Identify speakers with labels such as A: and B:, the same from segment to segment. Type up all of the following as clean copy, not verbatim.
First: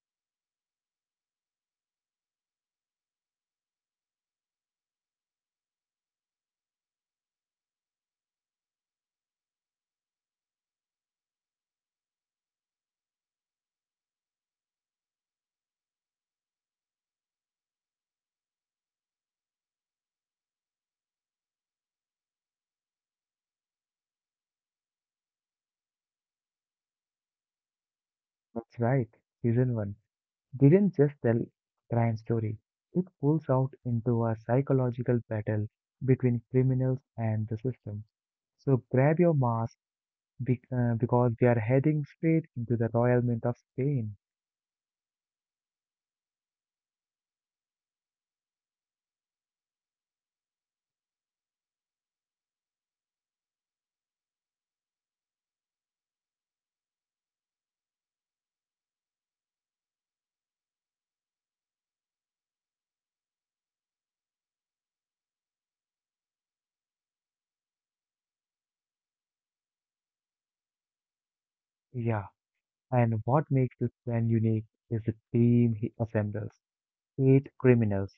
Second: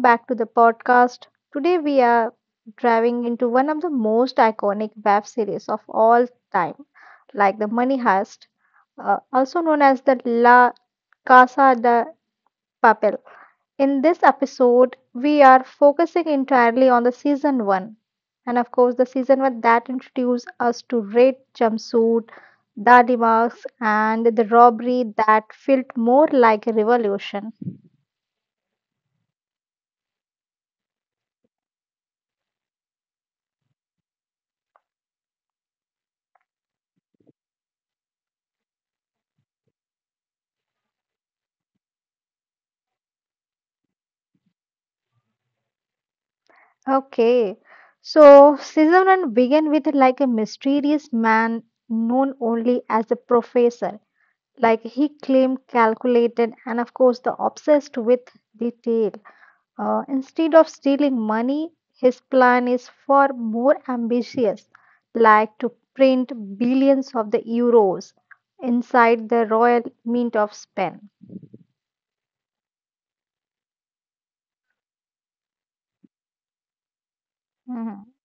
A: back to the podcast. Today, we are driving into one of the most iconic web series of all time, like The Money Heist, also known as the La Casa de Papel. In this episode, we are focusing entirely on the season one, and of course, the season one that introduced us to Red Jumpsuit, Daddy Marks, and the robbery that felt more like a revolution.
B: That's right. Season 1 didn't just tell crime story. It pulls out into a psychological battle between criminals and the system. So grab your mask because we are heading straight into the Royal Mint of Spain.
A: Okay. So Sizzler began with like a mysterious man known only as a professor. Like he claimed calculated and of course the obsessed with detail. Instead of stealing money, his plan is far more ambitious, like to print billions of the euros inside the Royal Mint of Spain.
B: Yeah, and what makes this plan unique is the team he assembles. Eight
A: Mm-hmm.
B: criminals,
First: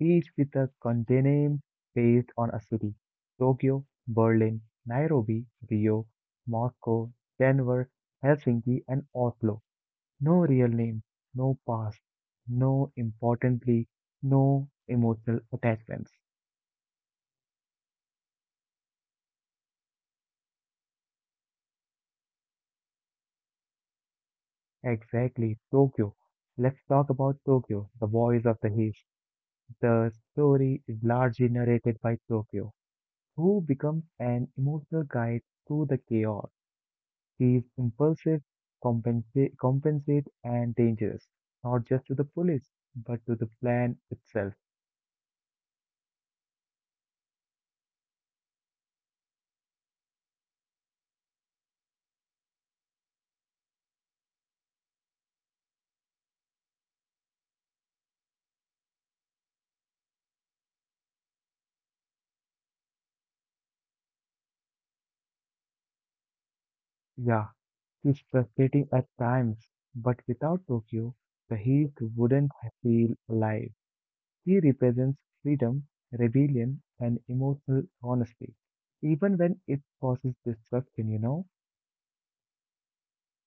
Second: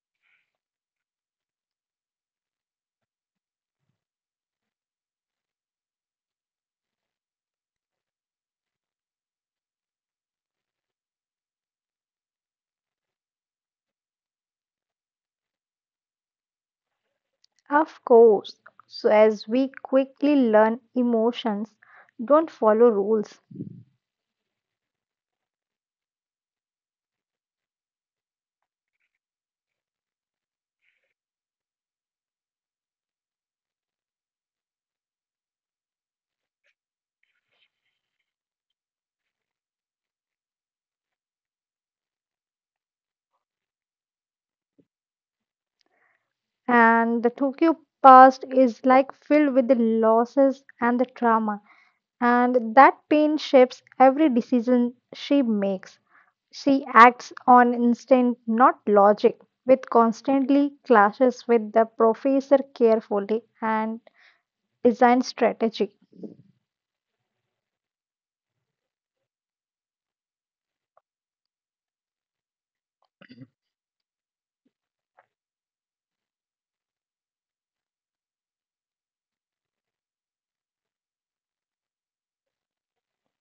B: each with a codename based on a city: Tokyo, Berlin, Nairobi, Rio, Moscow, Denver, Helsinki, and Oslo. No real name, no past, no importantly, no emotional attachments.
A: Of course, so as we quickly learn, emotions don't follow rules,
B: Exactly, Tokyo. Let's talk about Tokyo, the voice of the East. The story is largely narrated by Tokyo, who becomes an emotional guide through the chaos. He is impulsive, compensate, and dangerous, not just to the police, but to the plan itself.
A: and the Tokyo past is like filled with the losses and the trauma, and that pain shapes every decision she makes. She acts on instinct, not logic, which constantly clashes with the professor carefully and design strategy.
B: Yeah, he's frustrating at times, but without Tokyo, the Heat wouldn't feel alive. He represents freedom, rebellion, and emotional honesty, even when it causes destruction, you know?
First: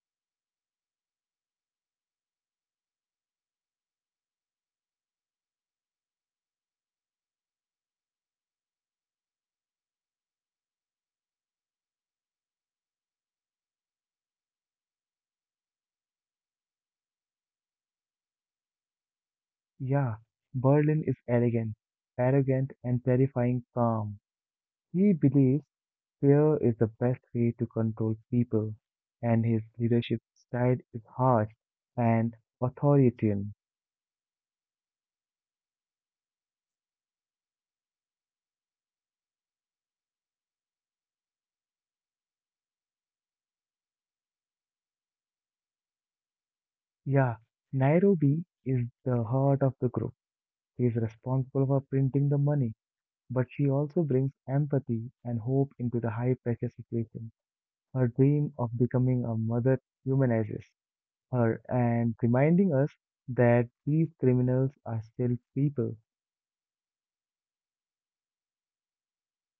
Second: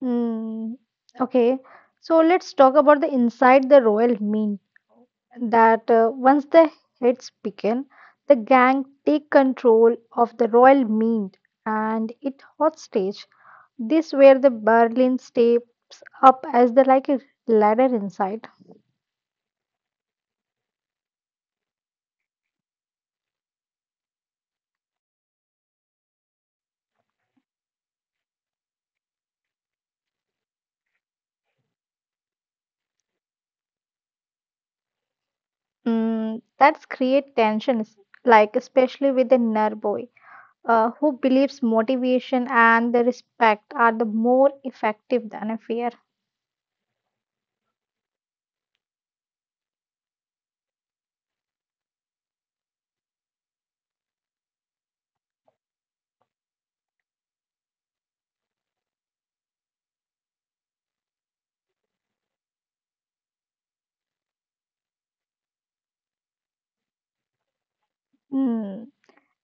A: Hmm. Okay, so let's talk about the inside the royal mean. That once the hits begin, the gang take control of the royal meet and it hostage. This where the Berlin stay up as the like a ladder inside.
B: Yeah, Berlin is elegant, arrogant, and terrifying calm. He believes fear is the best way to control people, and his leadership style is harsh and authoritarian.
A: Mm, that's create tensions, like especially with the Nerboy, who believes motivation and the respect are the more effective than a fear.
B: Yeah, Nairobi is the heart of the group. She is responsible for printing the money, but she also brings empathy and hope into the high pressure situation. Her dream of becoming a mother humanizes her and reminding us that these criminals are still people.
A: Hmm.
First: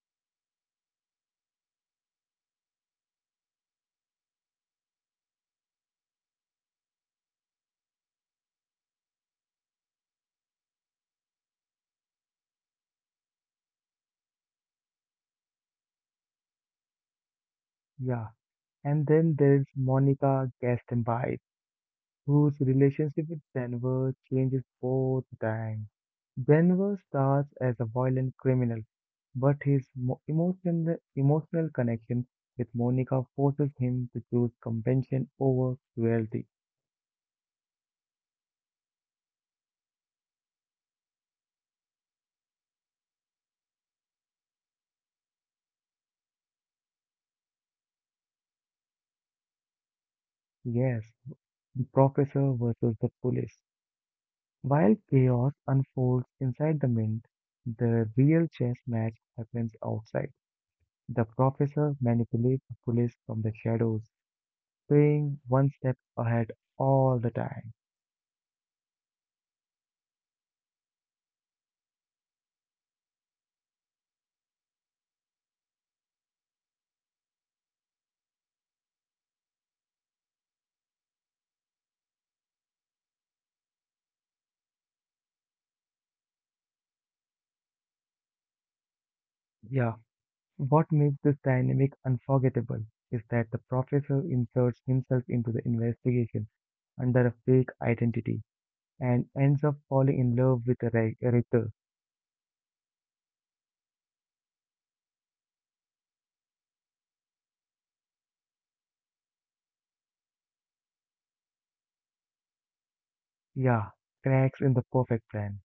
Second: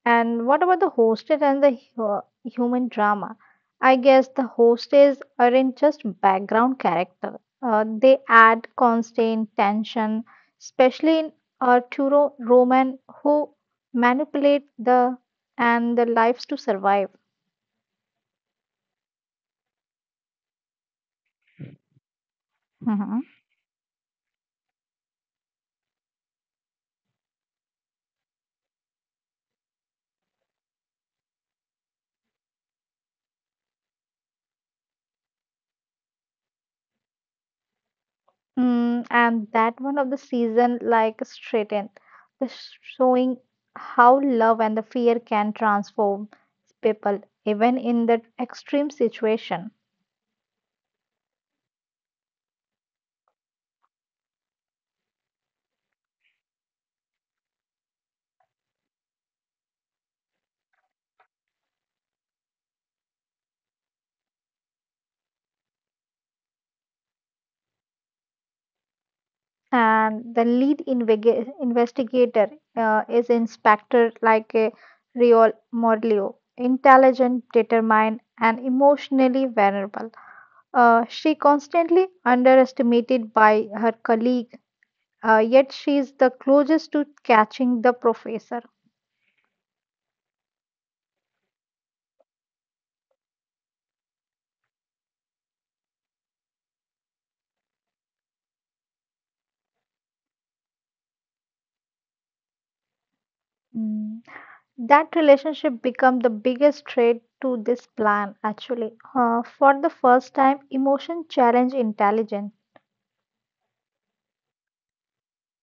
A: And what about the hostess and the human drama? I guess the hostess aren't just background character. They add constant tension, especially in Arturo Roman, who manipulate the and the lives to survive.
B: Yeah, and then there's Monica Gastenby, whose
A: Hmm.
B: relationship with Denver changes both times. Denver starts as a violent criminal, but his emotional connection with Monica forces him to choose convention over cruelty.
A: Mm, and that one of the season like straightened, the showing how love and the fear can transform people even in the extreme situation.
B: Yes, professor versus the police. While chaos unfolds inside the mint, the real chess match happens outside. The professor manipulates the police from the shadows being one step ahead all the time.
A: And the lead investigator is Inspector like a Rio Morleo, intelligent, determined, and emotionally vulnerable. She constantly underestimated by her colleague, yet she is the closest to catching the professor.
B: Yeah, what makes this dynamic unforgettable is that the professor inserts himself into the investigation under a fake identity and ends up falling in love with the rector.
A: Mm. That relationship become the biggest threat to this plan. Actually, for the first time, emotion challenge intelligence.
B: Yeah, cracks in the perfect plan.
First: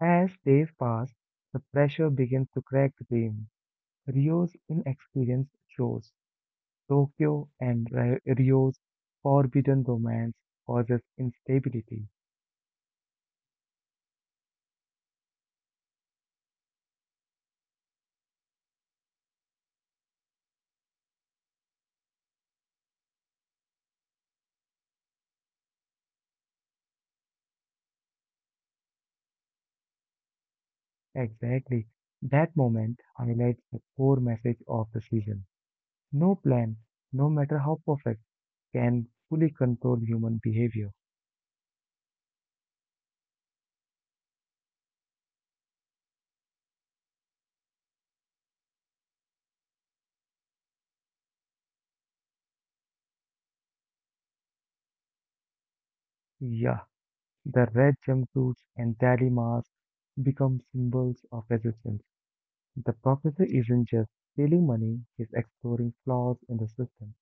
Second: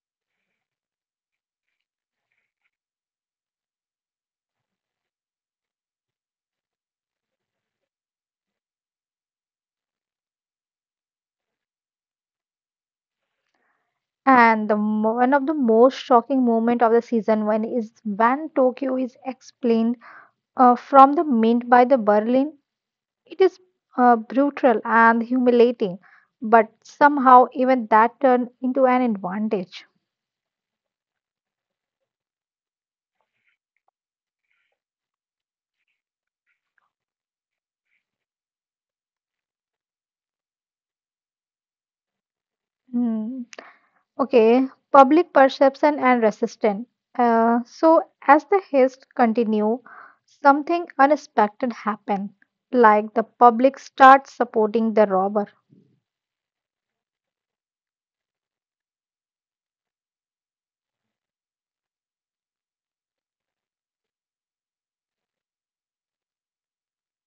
B: As days pass, the pressure begins to crack the team. Rio's inexperience shows. Tokyo and Rio's forbidden romance causes instability.
A: And the one of the most shocking moment of the season one is when Tokyo is explained from the mint by the Berlin. It is brutal and humiliating, but somehow even that turned into an advantage.
B: Exactly. That moment highlights the core message of the season. No plan, no matter how perfect, can fully control human behavior.
A: Hmm. Okay, public perception and resistance. So as the haste continue, something unexpected happened, like the public starts supporting the robber.
B: Yeah, the red jumpsuits and daddy masks become symbols of resistance. The professor isn't just stealing money, he's exploring flaws in the system.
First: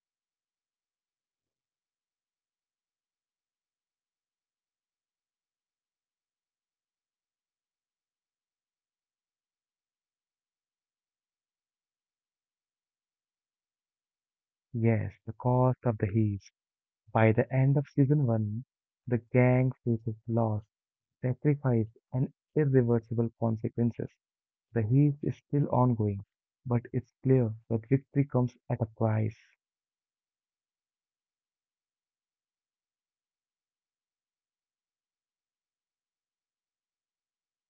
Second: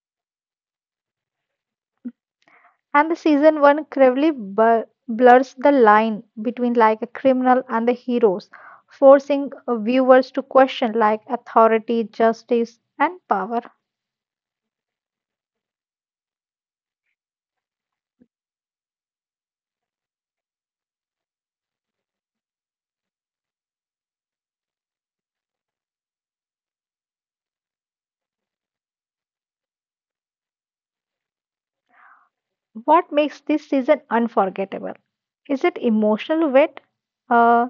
A: And the season one cruelly blurs the line between like a criminal and the heroes, forcing viewers to question like authority, justice, and power.
B: Yes, the cost of the heist. By the end of season one, the gang faces loss, sacrifice, and irreversible consequences. The heat is still ongoing, but it's clear that victory comes at a price.
A: What makes this season unforgettable? Is it emotional weight? Uh,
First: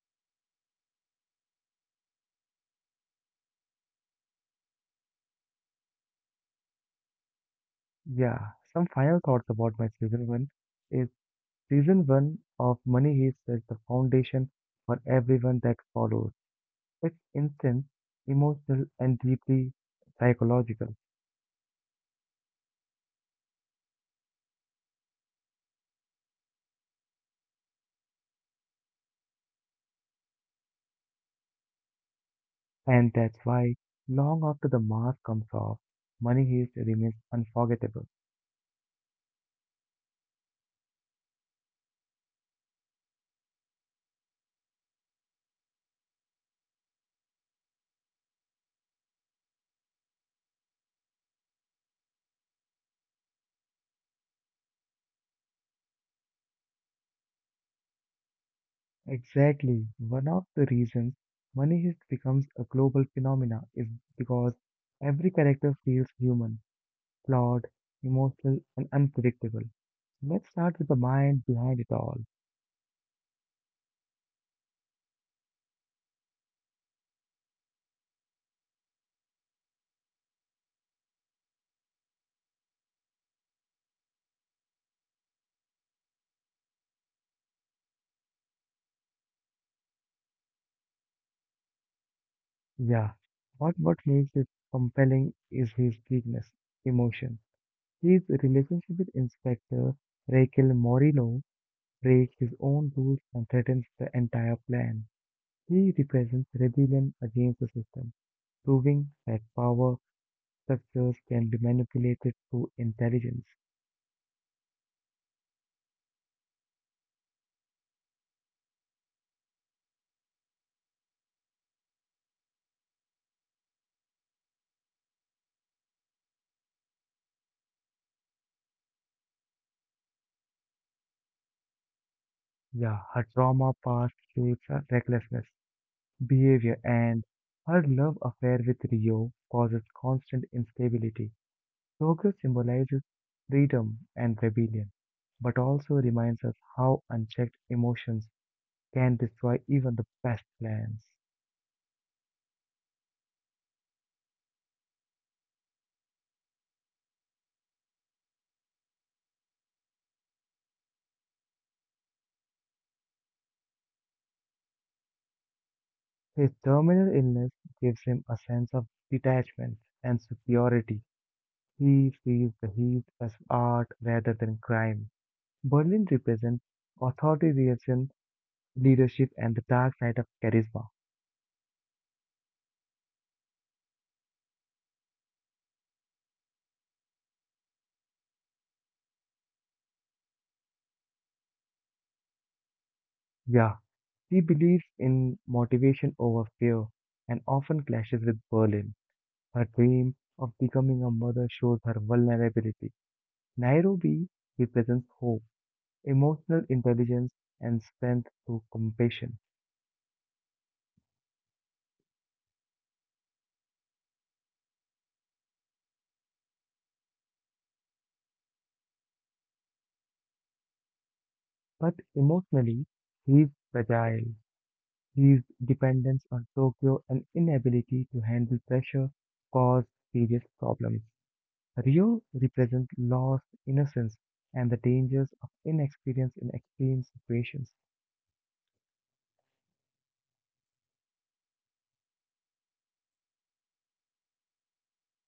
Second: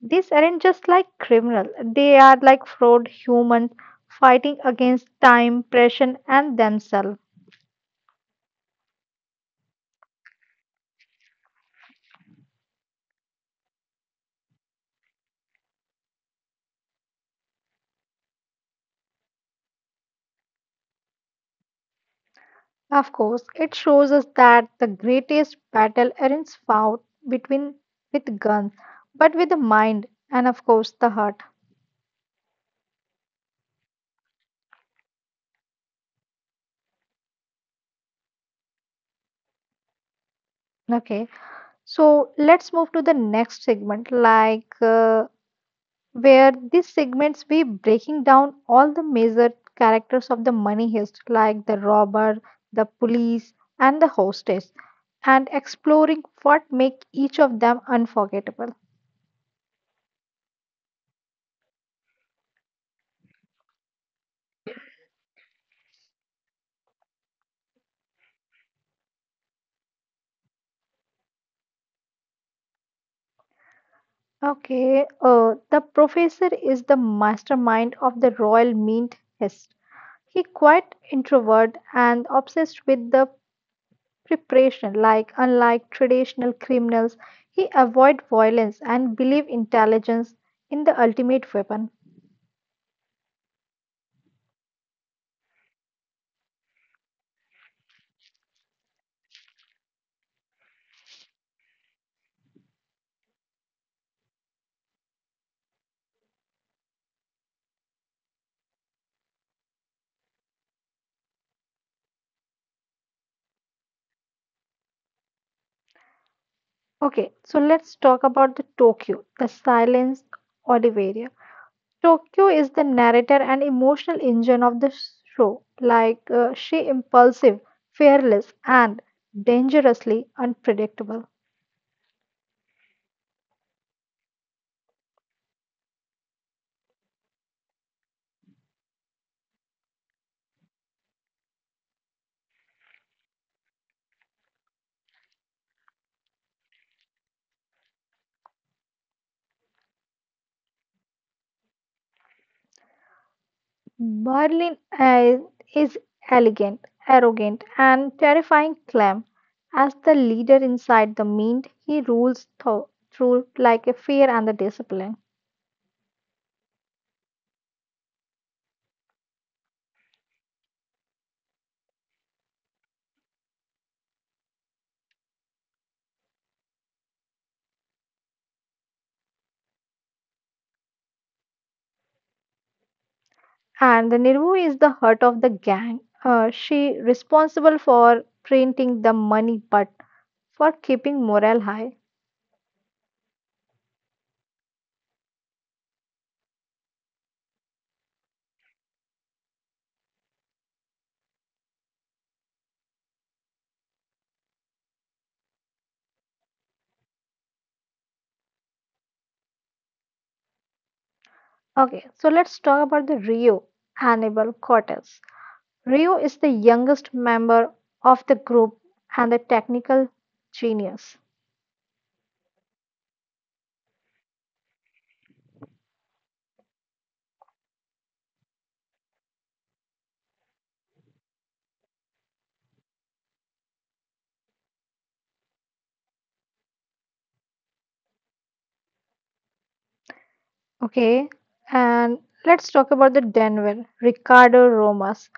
A: these aren't just like criminal; they are like fraud humans fighting against time, pressure, and themselves.
B: Yeah, some final thoughts about my season one is season one of Money Heist sets the foundation for everyone that follows. It's intense, emotional, and deeply psychological,
A: Of course, it shows us that the greatest battle aren't fought between with guns, but with the mind and of course the heart.
B: and that's why long after the mask comes off, Money Heist remains unforgettable.
A: Okay, so let's move to the next segment, like where these segments be breaking down all the major characters of the money heist, like the robber, the police, and the hostess, and exploring what make each of them unforgettable.
B: Exactly. One of the reasons Money Heist becomes a global phenomena is because every character feels human, flawed, emotional, and unpredictable. Let's start with the mind behind it all.
A: Okay, the professor is the mastermind of the Royal Mint Hest. He quite introvert and obsessed with the preparation. Like unlike traditional criminals, he avoid violence and believe intelligence in the ultimate weapon.
B: Yeah, what makes it compelling is his weakness, emotion. His relationship with Inspector Raquel Moreno breaks his own rules and threatens the entire plan. He represents rebellion against the system, proving that power structures can be manipulated through intelligence.
A: Okay, so let's talk about the Tokyo, the silence Oliveira. Tokyo is the narrator and emotional engine of the show. Like she impulsive, fearless, and dangerously unpredictable.
B: Yeah, her trauma past shapes her recklessness, behavior, and her love affair with Rio causes constant instability. Tokyo symbolizes freedom and rebellion, but also reminds us how unchecked emotions can destroy even the best plans.
A: Berlin is elegant, arrogant, and terrifying Clem. As the leader inside the mind, he rules through like a fear and the discipline.
B: His terminal illness gives him a sense of detachment and superiority. He sees the heat as art rather than crime. Berlin represents authoritarian leadership and the dark side of charisma.
A: And the Nirvu is the heart of the gang. She responsible for printing the money, but for keeping morale high.
B: Yeah, he believes in motivation over fear and often clashes with Berlin. Her dream of becoming a mother shows her vulnerability. Nairobi represents hope, emotional intelligence, and strength through compassion.
A: Okay, so let's talk about the Rio Hannibal Cortez. Rio is the youngest member of the group and the technical genius.
B: But emotionally, he is fragile. His dependence on Tokyo and inability to handle pressure cause serious problems. Rio represents loss, innocence, and the dangers of inexperience in extreme situations.
A: Okay, and let's talk about the Denver Ricardo Romas.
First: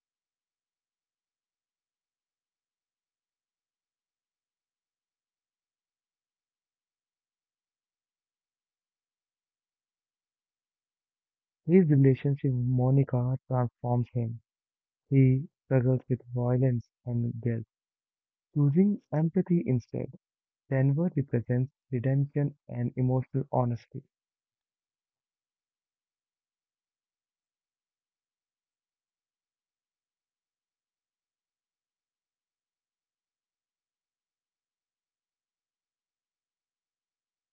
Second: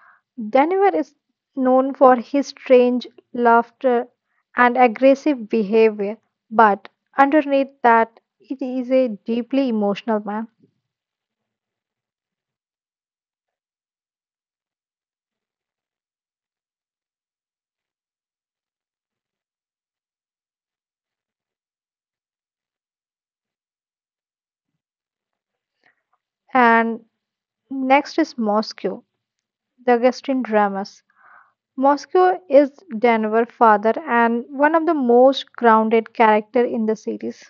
A: Denver is known for his strange laughter and aggressive behavior, but underneath that, it is a deeply emotional man.
B: His relationship with Monica transforms him. He struggles with violence and guilt, choosing empathy instead. Denver represents redemption and emotional honesty.
A: And next is Moscow, the Augustine Dramas. Moscow is Denver's father and one of the most grounded character in the series.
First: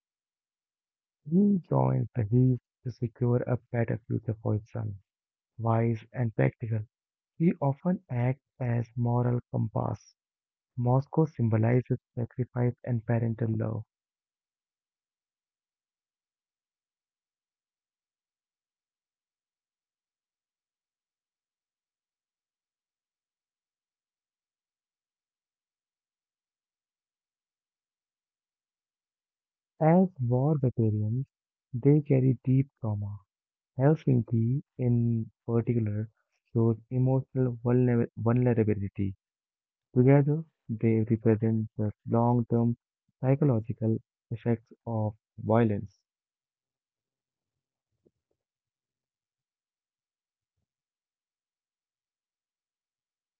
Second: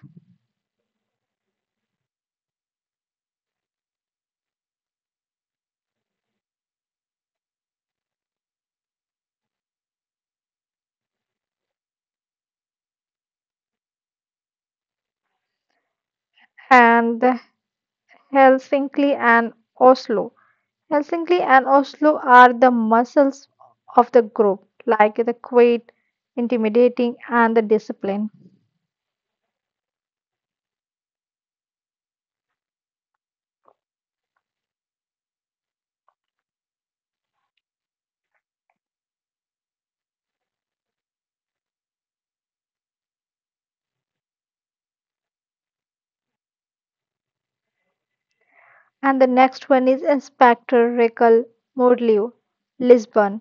B: He joins the Heat to secure a better future for his son. Wise and practical, he often acts as moral compass. Moscow symbolizes sacrifice and parental love.
A: And the Helsinki and Oslo. Helsinki and Oslo are the muscles of the group, like the quiet, intimidating, and the discipline.
B: As war veterans, they carry deep trauma. Helsinki, in particular, shows emotional vulnerability. Together, they represent the long term psychological effects of violence.
A: And the next one is Inspector Raquel Mordleu, Lisbon.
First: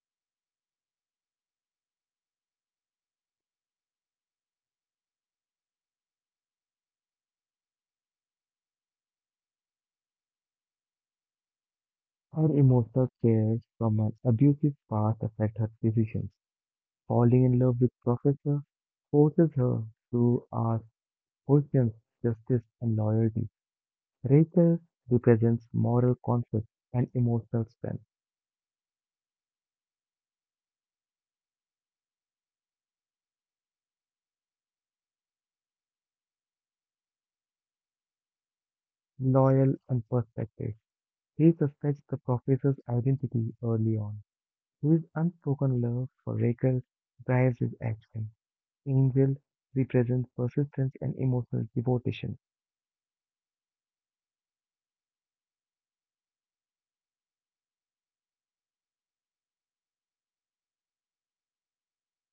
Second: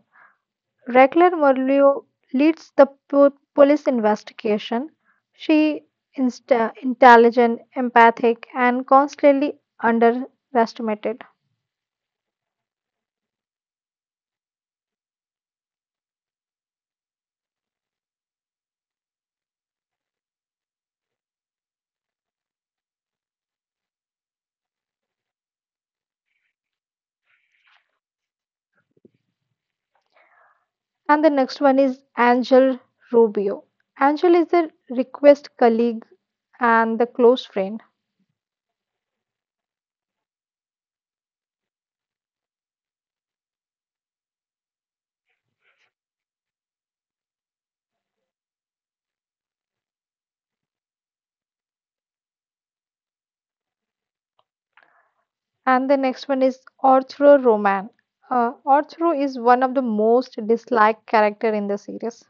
A: Regular Merlot leads the police investigation. She is intelligent, empathic, and constantly underestimated.
B: Her emotional scars from an abusive past affect her decisions. Falling in love with Professor forces her to ask questions, justice, and loyalty. Rachel represents moral conflict and emotional strength,
A: And the next one is Angel Rubio. Angel is a request colleague and the close friend.
B: loyal and perspective. He suspects the professor's identity early on. His unspoken love for Rachel drives his action. Angel represents persistence and emotional devotion.
A: And the next one is Arturo Roman. Arturo is one of the most disliked character in the series.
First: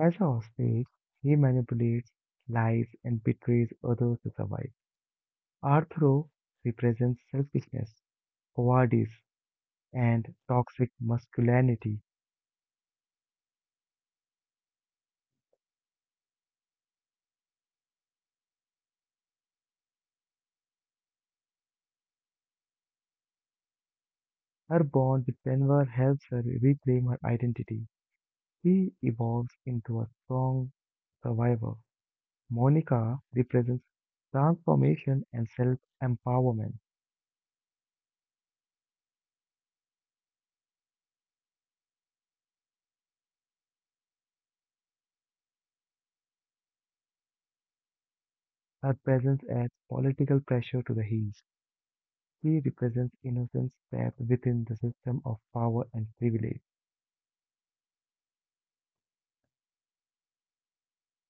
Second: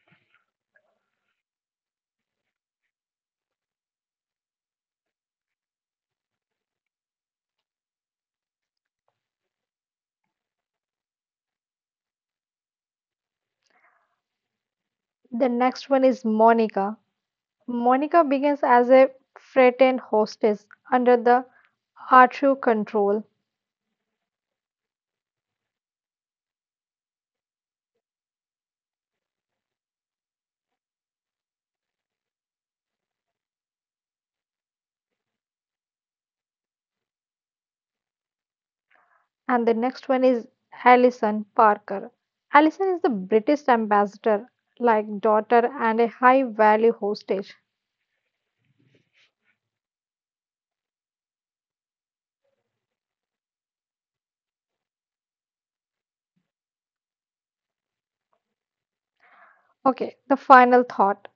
B: As a hostage, he manipulates, lies, and betrays others to survive. Arthur represents selfishness, cowardice, and toxic masculinity.
A: The next one is Monica. Monica begins as a frightened hostess under the Arthur control,
B: Her bond with Denver helps her reclaim her identity. She evolves into a strong survivor. Monica represents transformation and self empowerment.
A: and the next one is Alison Parker. Alison is the British ambassador, like daughter, and a high value hostage.
B: Her presence adds political pressure to the heels. She represents innocence trapped within the system of power and privilege.
A: Okay, the final thought.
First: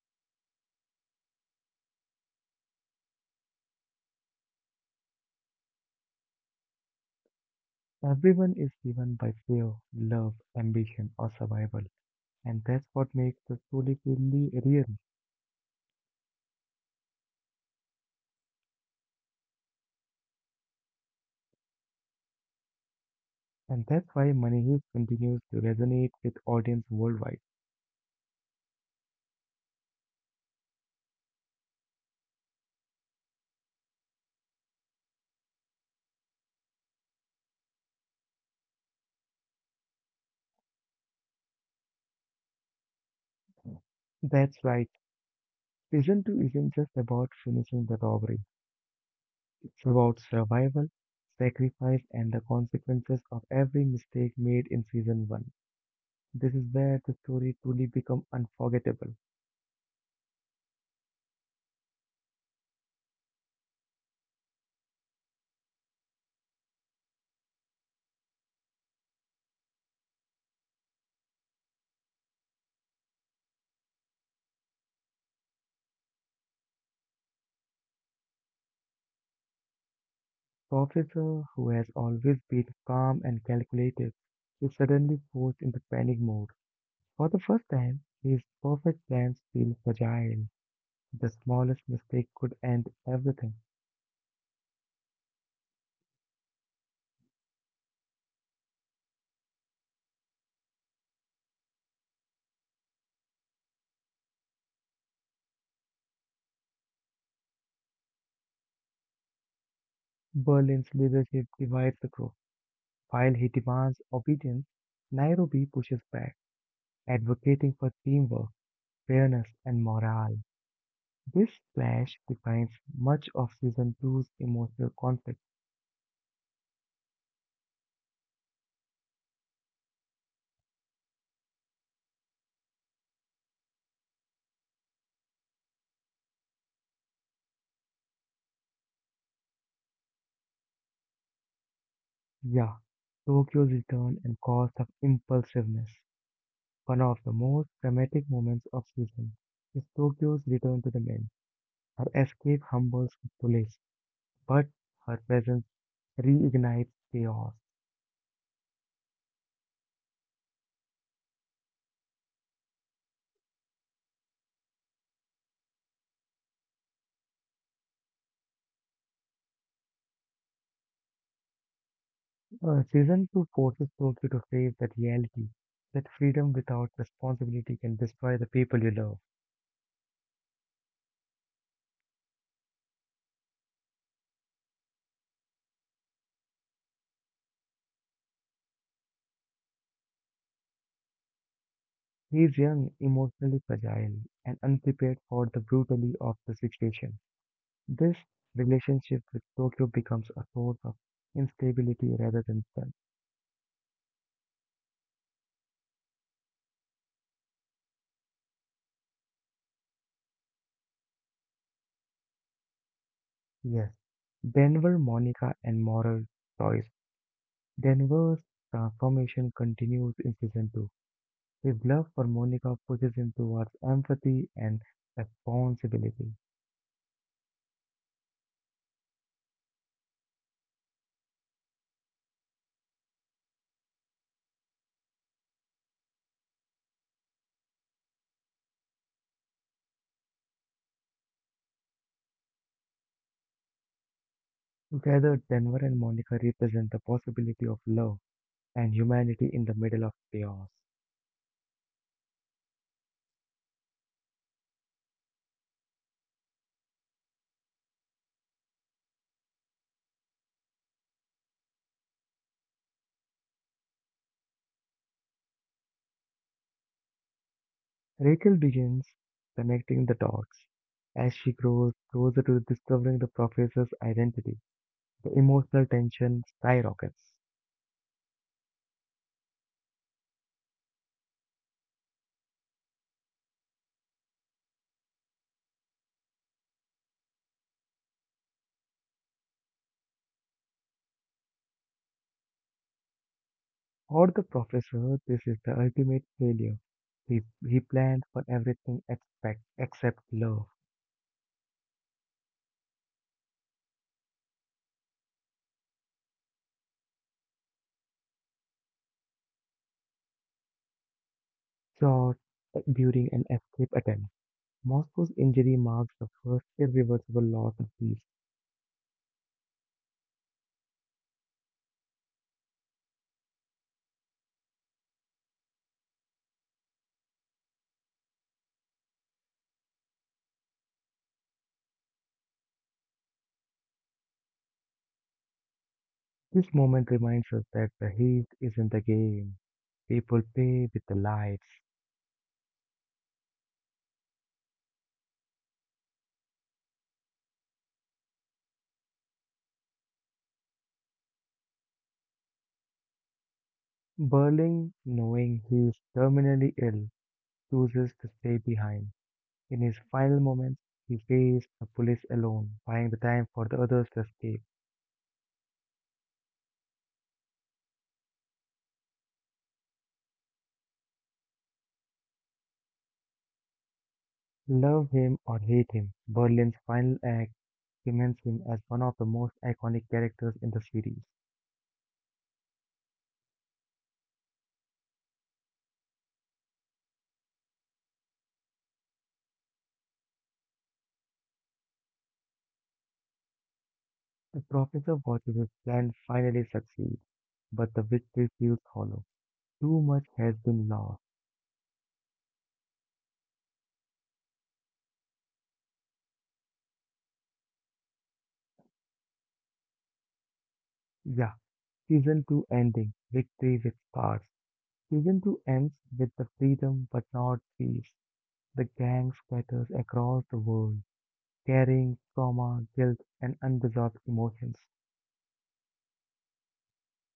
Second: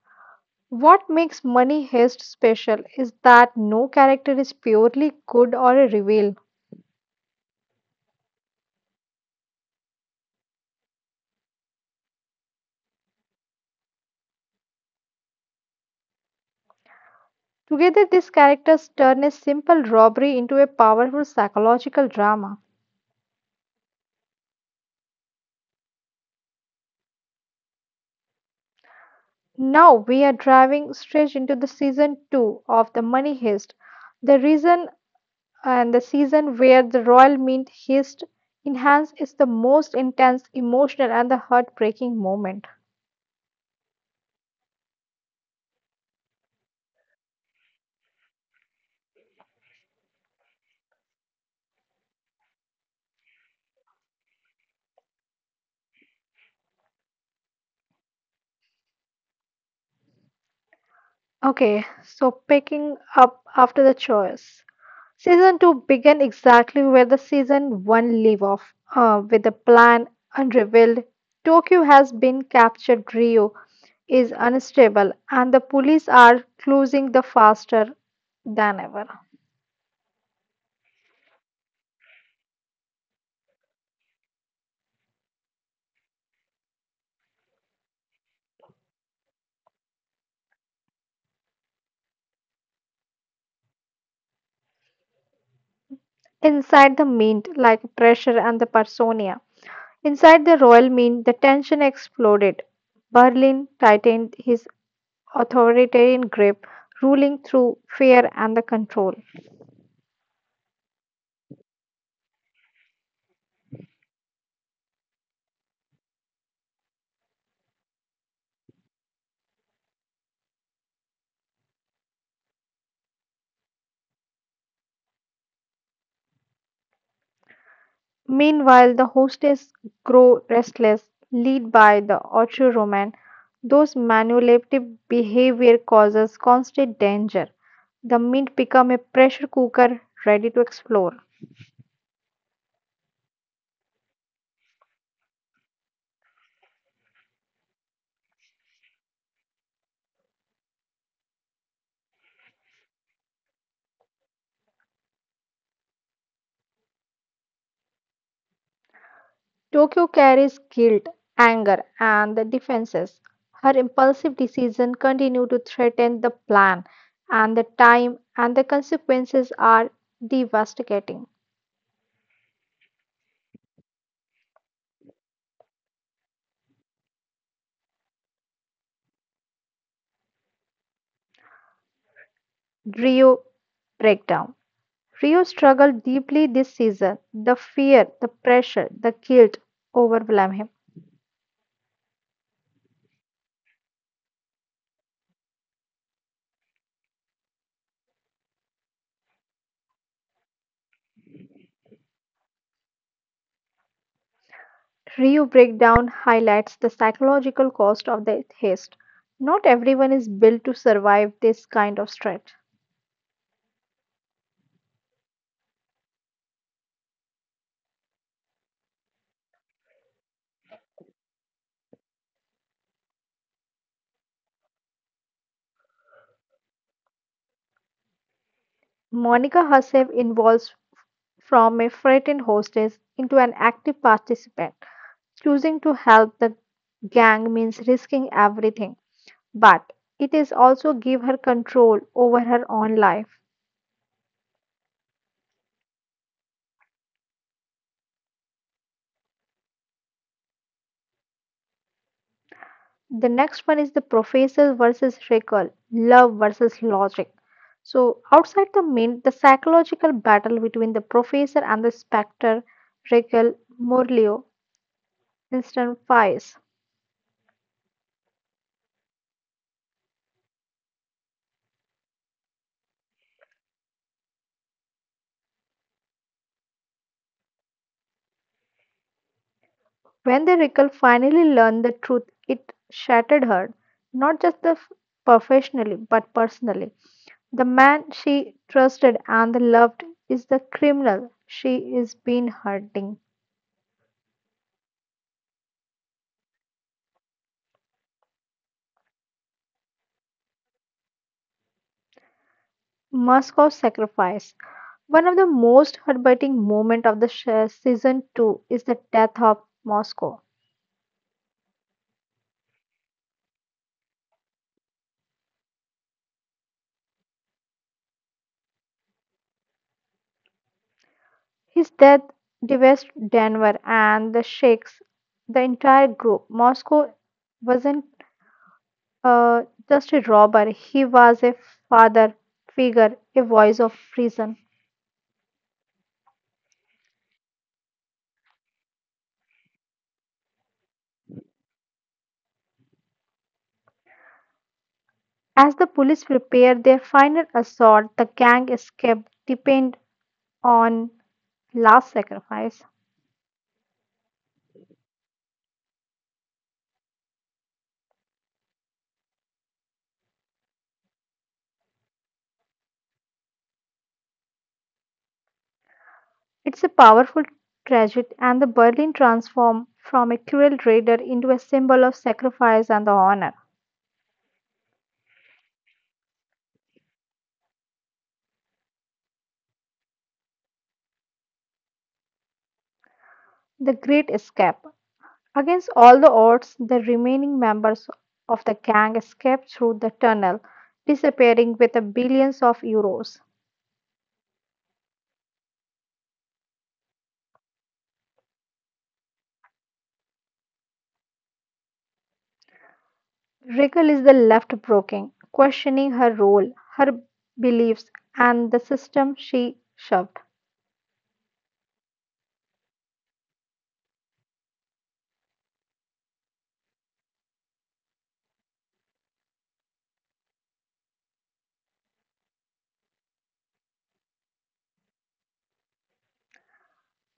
A: What makes Money Heist special is that no character is purely good or a reveal.
B: Everyone is driven by fear, love, ambition, or survival, and that's what makes the story truly real.
A: Together, these characters turn a simple robbery into a powerful psychological drama.
B: And that's why Money Heist continues to resonate with audience worldwide.
A: Now we are driving straight into the season two of the money heist. The reason and the season where the royal mint heist enhance is the most intense, emotional, and the heartbreaking moment.
B: That's right. Season 2 isn't just about finishing the robbery, it's about survival, sacrifice, and the consequences of every mistake made in Season 1. This is where the story truly becomes unforgettable.
A: Okay, so picking up after the choice. Season 2 began exactly where the season 1 leave off, with a plan unrevealed. Tokyo has been captured, Rio is unstable, and the police are closing the faster than ever.
B: The officer, who has always been calm and calculated, is suddenly forced into panic mode. For the first time, his perfect plans feel fragile. The smallest mistake could end everything.
A: Inside the mint, like pressure and the Parsonia. Inside the royal mint, the tension exploded. Berlin tightened his authoritarian grip, ruling through fear and the control.
B: Berlin's leadership divides the group. While he demands obedience, Nairobi pushes back, advocating for teamwork, fairness, and morale. This clash defines much of season two's emotional conflict.
A: Meanwhile, the hostess grow restless, lead by the autoroman. Those manipulative behavior causes constant danger. The mint become a pressure cooker ready to explode.
B: Yeah, Tokyo's return and cost of impulsiveness. One of the most dramatic moments of season is Tokyo's return to the men. Her escape humbles the police, but her presence reignites chaos.
A: Tokyo carries guilt, anger, and the defenses. Her impulsive decisions continue to threaten the plan, and the time and the consequences are devastating.
B: Season 2 forces Tokyo to face that reality that freedom without responsibility can destroy the people you love.
A: Rio breakdown. Rio struggled deeply this season. The fear, the pressure, the guilt overwhelm him.
B: He is young, emotionally fragile, and unprepared for the brutality of the situation. This relationship with Tokyo becomes a source of instability rather than strength.
A: Rio breakdown highlights the psychological cost of the haste. Not everyone is built to survive this kind of stress.
B: Yes, Denver, Monica, and moral choice. Denver's transformation continues in season 2. His love for Monica pushes him towards empathy and responsibility.
A: Monica herself evolves from a frightened hostess into an active participant. Choosing to help the gang means risking everything, but it is also give her control over her own life.
B: Together, Denver and Monica represent the possibility of love and humanity in the middle of chaos.
A: The next one is the professor versus recall, love versus logic. So, outside the main, the psychological battle between the professor and the spectre, Recall Morleo, instant fires.
B: Rachel begins connecting the dots as she grows closer to discovering the professor's identity. The emotional tension skyrockets.
A: When the Recall finally learned the truth, it shattered her, not just the professionally but personally. The man she trusted and loved is the criminal she is been hurting.
B: For the professor, this is the ultimate failure. He, he planned for everything except love,
A: Moscow sacrifice. One of the most heartbreaking moments of the season 2 is the death of Moscow.
B: short during an escape attempt. Moscow's injury marks the first irreversible loss of peace.
A: His death devastated Denver and the Sheiks, the entire group. Moscow wasn't uh, just a robber, he was a father figure, a voice of reason.
B: This moment reminds us that the heat isn't the game. People play with the lights.
A: As the police prepared their final assault, the gang escaped depend on last sacrifice.
B: Berling, knowing he is terminally ill, chooses to stay behind. In his final moments, he faced the police alone, buying the time for the others to escape.
A: It's a powerful tragedy, and the Berlin transformed from a cruel raider into a symbol of sacrifice and the honor.
B: Love him or hate him, Berlin's final act cements him as one of the most iconic characters in the series.
A: The Great Escape. Against all the odds, the remaining members of the gang escaped through the tunnel, disappearing with the billions of euros.
B: The professor watches his plan finally succeed, but the victory feels hollow. Too much has been lost.
A: Riggle is the left broken, questioning her role, her beliefs, and the system she shoved.
B: Yeah, Season 2 ending, Victory with Scars. Season 2 ends with the freedom but not peace. The gang scatters across the world, carrying trauma, guilt, and unresolved emotions.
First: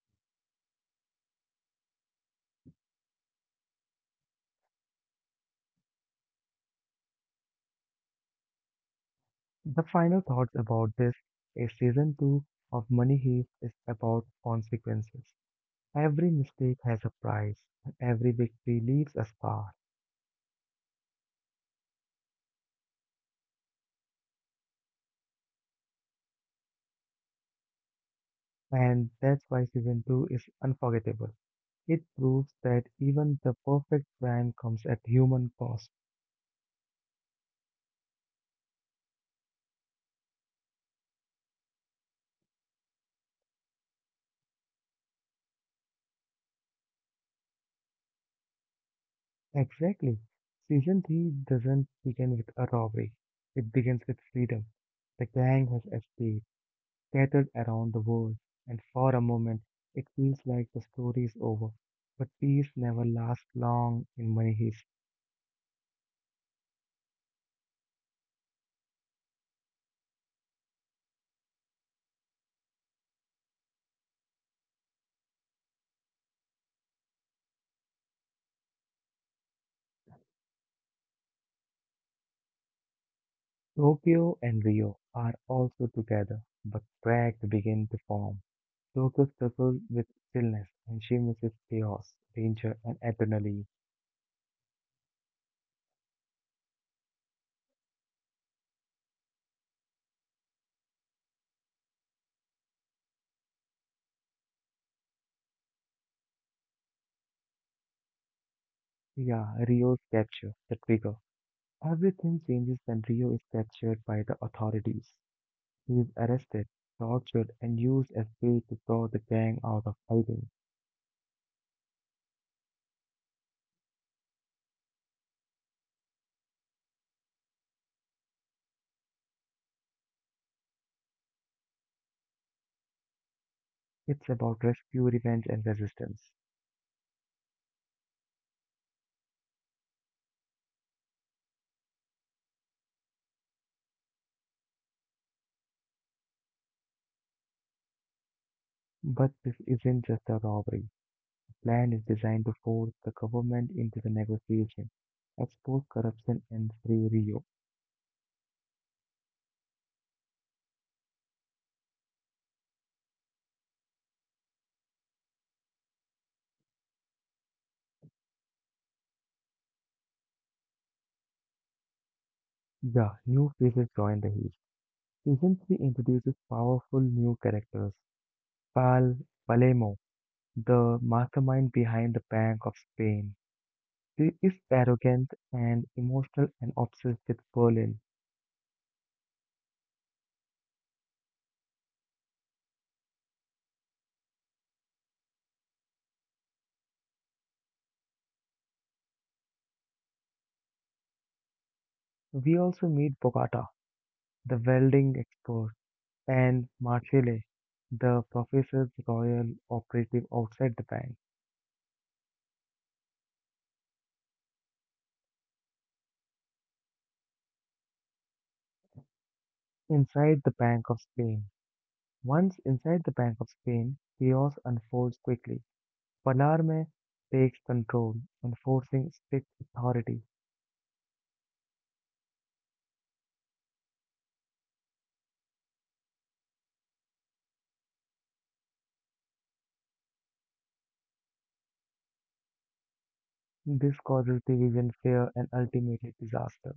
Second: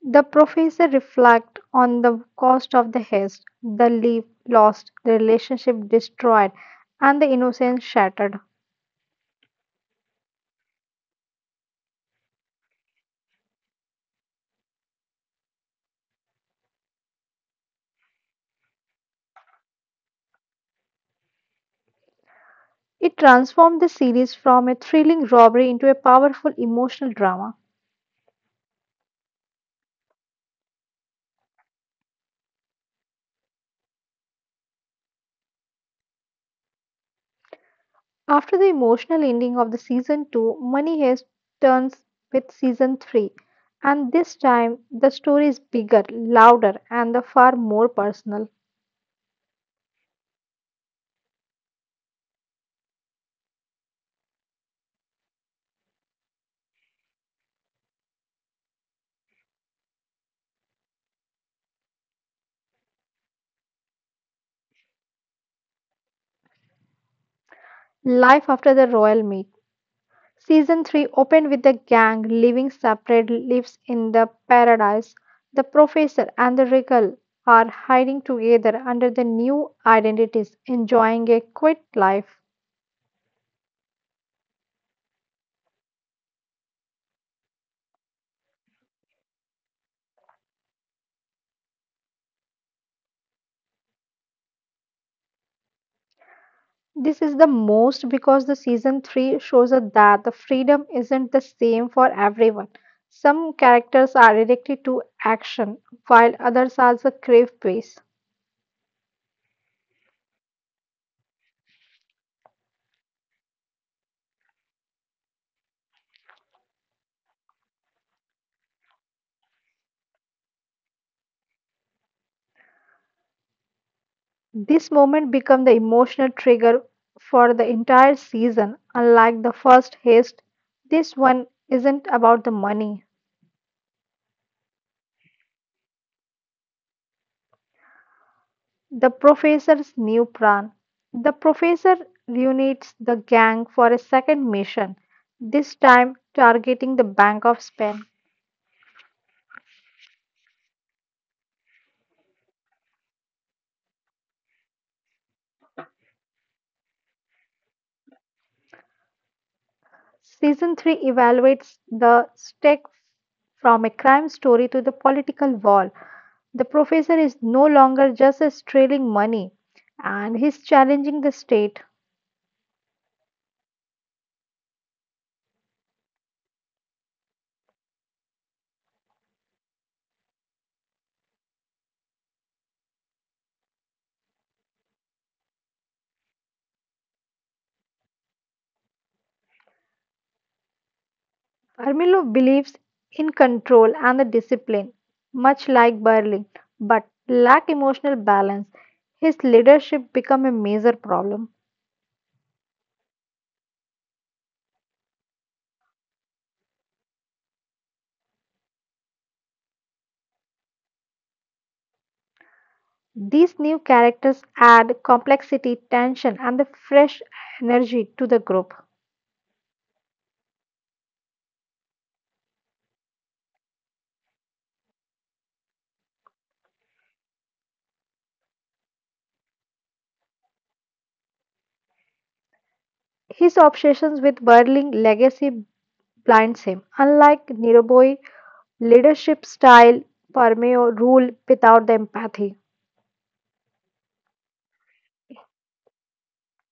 A: The professor reflects on the cost of the haste, the leap lost, the relationship destroyed, and the innocence shattered.
B: The final thoughts about this is Season 2 of Money Heist is about consequences. Every mistake has a price, and every victory leaves a scar.
A: It transformed the series from a thrilling robbery into a powerful emotional drama.
B: And that's why Season 2 is unforgettable. It proves that even the perfect plan comes at human cost.
A: After the emotional ending of the season 2, Money Heist turns with season 3, and this time the story is bigger, louder, and the far more personal.
B: Exactly. Season 3 doesn't begin with a robbery, it begins with freedom. The gang has escaped, scattered around the world, and for a moment it feels like the story is over. But peace never lasts long in money heist.
A: Life after the royal meet. Season 3 opened with the gang living separate lives in the paradise. The professor and the regal are hiding together under the new identities, enjoying a quiet life.
B: Tokyo and Rio are also together, but cracks begin to form. Tokyo struggles with stillness, and she misses chaos, danger, and adrenaline.
A: This is the most because the season 3 shows us that the freedom isn't the same for everyone. Some characters are addicted to action, while others also crave peace.
B: Yeah, Rio's capture, the trigger. Everything changes when Rio is captured by the authorities. He is arrested, tortured, and used as bait to draw the gang out of hiding.
A: This moment became the emotional trigger for the entire season. Unlike the first heist, this one isn't about the money.
B: It's about rescue, revenge, and resistance.
A: The professor's new plan. The professor reunites the gang for a second mission, this time targeting the Bank of Spain.
B: But this isn't just a robbery. The plan is designed to force the government into the negotiation, expose corruption, and free Rio.
A: Season 3 evaluates the stake from a crime story to the political wall. The professor is no longer just stealing money and he's challenging the state.
B: The new faces join the heist. Season 3 introduces powerful new characters. Pal Palemo, the mastermind behind the Bank of Spain. She is arrogant and emotional and obsessed with Berlin.
A: Armillo believes in control and the discipline, much like Berlin, but lack emotional balance. His leadership become a major problem.
B: We also meet Bogata, the welding expert, and Marcelle, the professor's royal operative outside the bank.
A: These new characters add complexity, tension, and the fresh energy to the group.
B: Inside the Bank of Spain. Once inside the Bank of Spain, chaos unfolds quickly. Palermo takes control, enforcing strict authority.
A: His obsessions with Berlin legacy blinds him. Unlike Niroboi, leadership style permeo rule without the empathy.
B: This causes division, fear, and ultimately disaster.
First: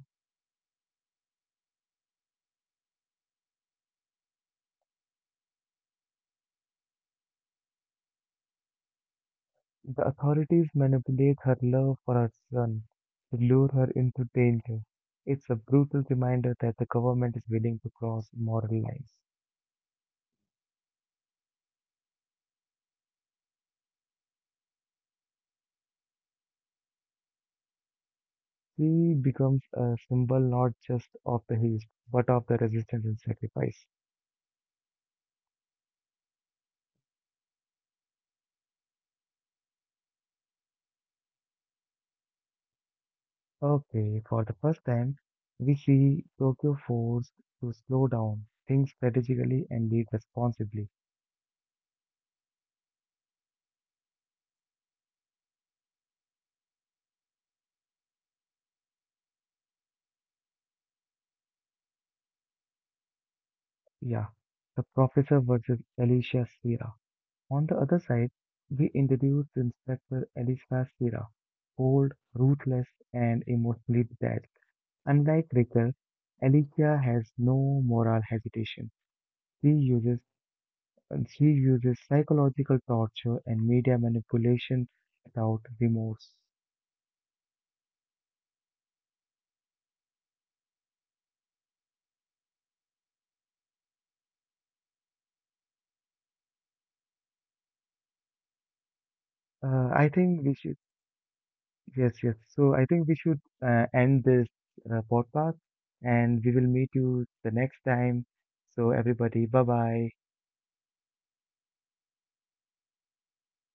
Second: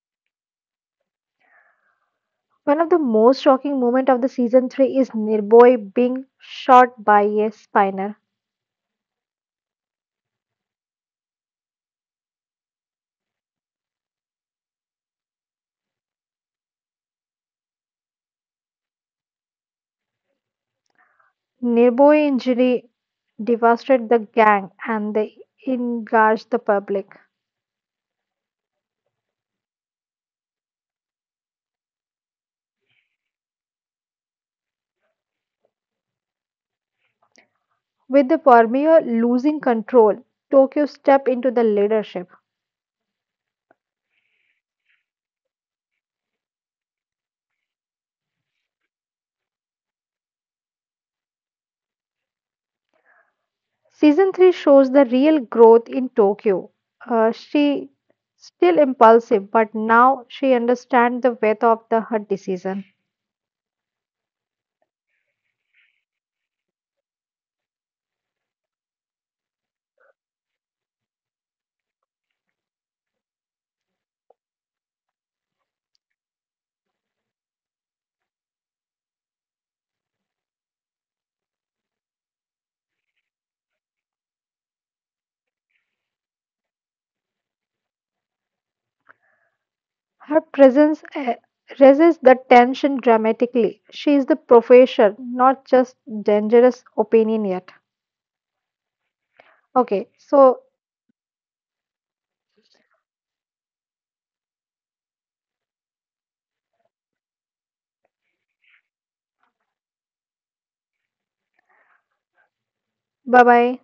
A: One of the most shocking moments of the season 3 is Nirboy being shot by a spinner.
B: The authorities manipulate her love for her son to lure her into danger. It's a brutal reminder that the government is willing to cross moral lines.
A: Nirboy injury devastated the gang and they engaged the public.
B: She becomes a symbol not just of the East, but of the resistance and sacrifice.
A: With the Premier losing control, Tokyo stepped into the leadership.
B: Okay, for the first time, we see Tokyo forced to slow down, think strategically, and lead responsibly.
A: Season 3 shows the real growth in Tokyo. She still impulsive, but now she understands the weight of the her decision.
B: Yeah, the professor versus Alicia Sierra. On the other side, we introduce Inspector Elisa Shira, cold, ruthless, and emotionally detached. Unlike Ricker, Alicia has no moral hesitation. She uses she uses psychological torture and media manipulation without remorse.
A: Her presence raises the tension dramatically. She is the professor, not just dangerous opinion yet. Okay,
B: I think we
A: so
B: should yes, yes. So I think we should end this podcast, and we will meet you the next time. So everybody, bye bye.
A: bye bye.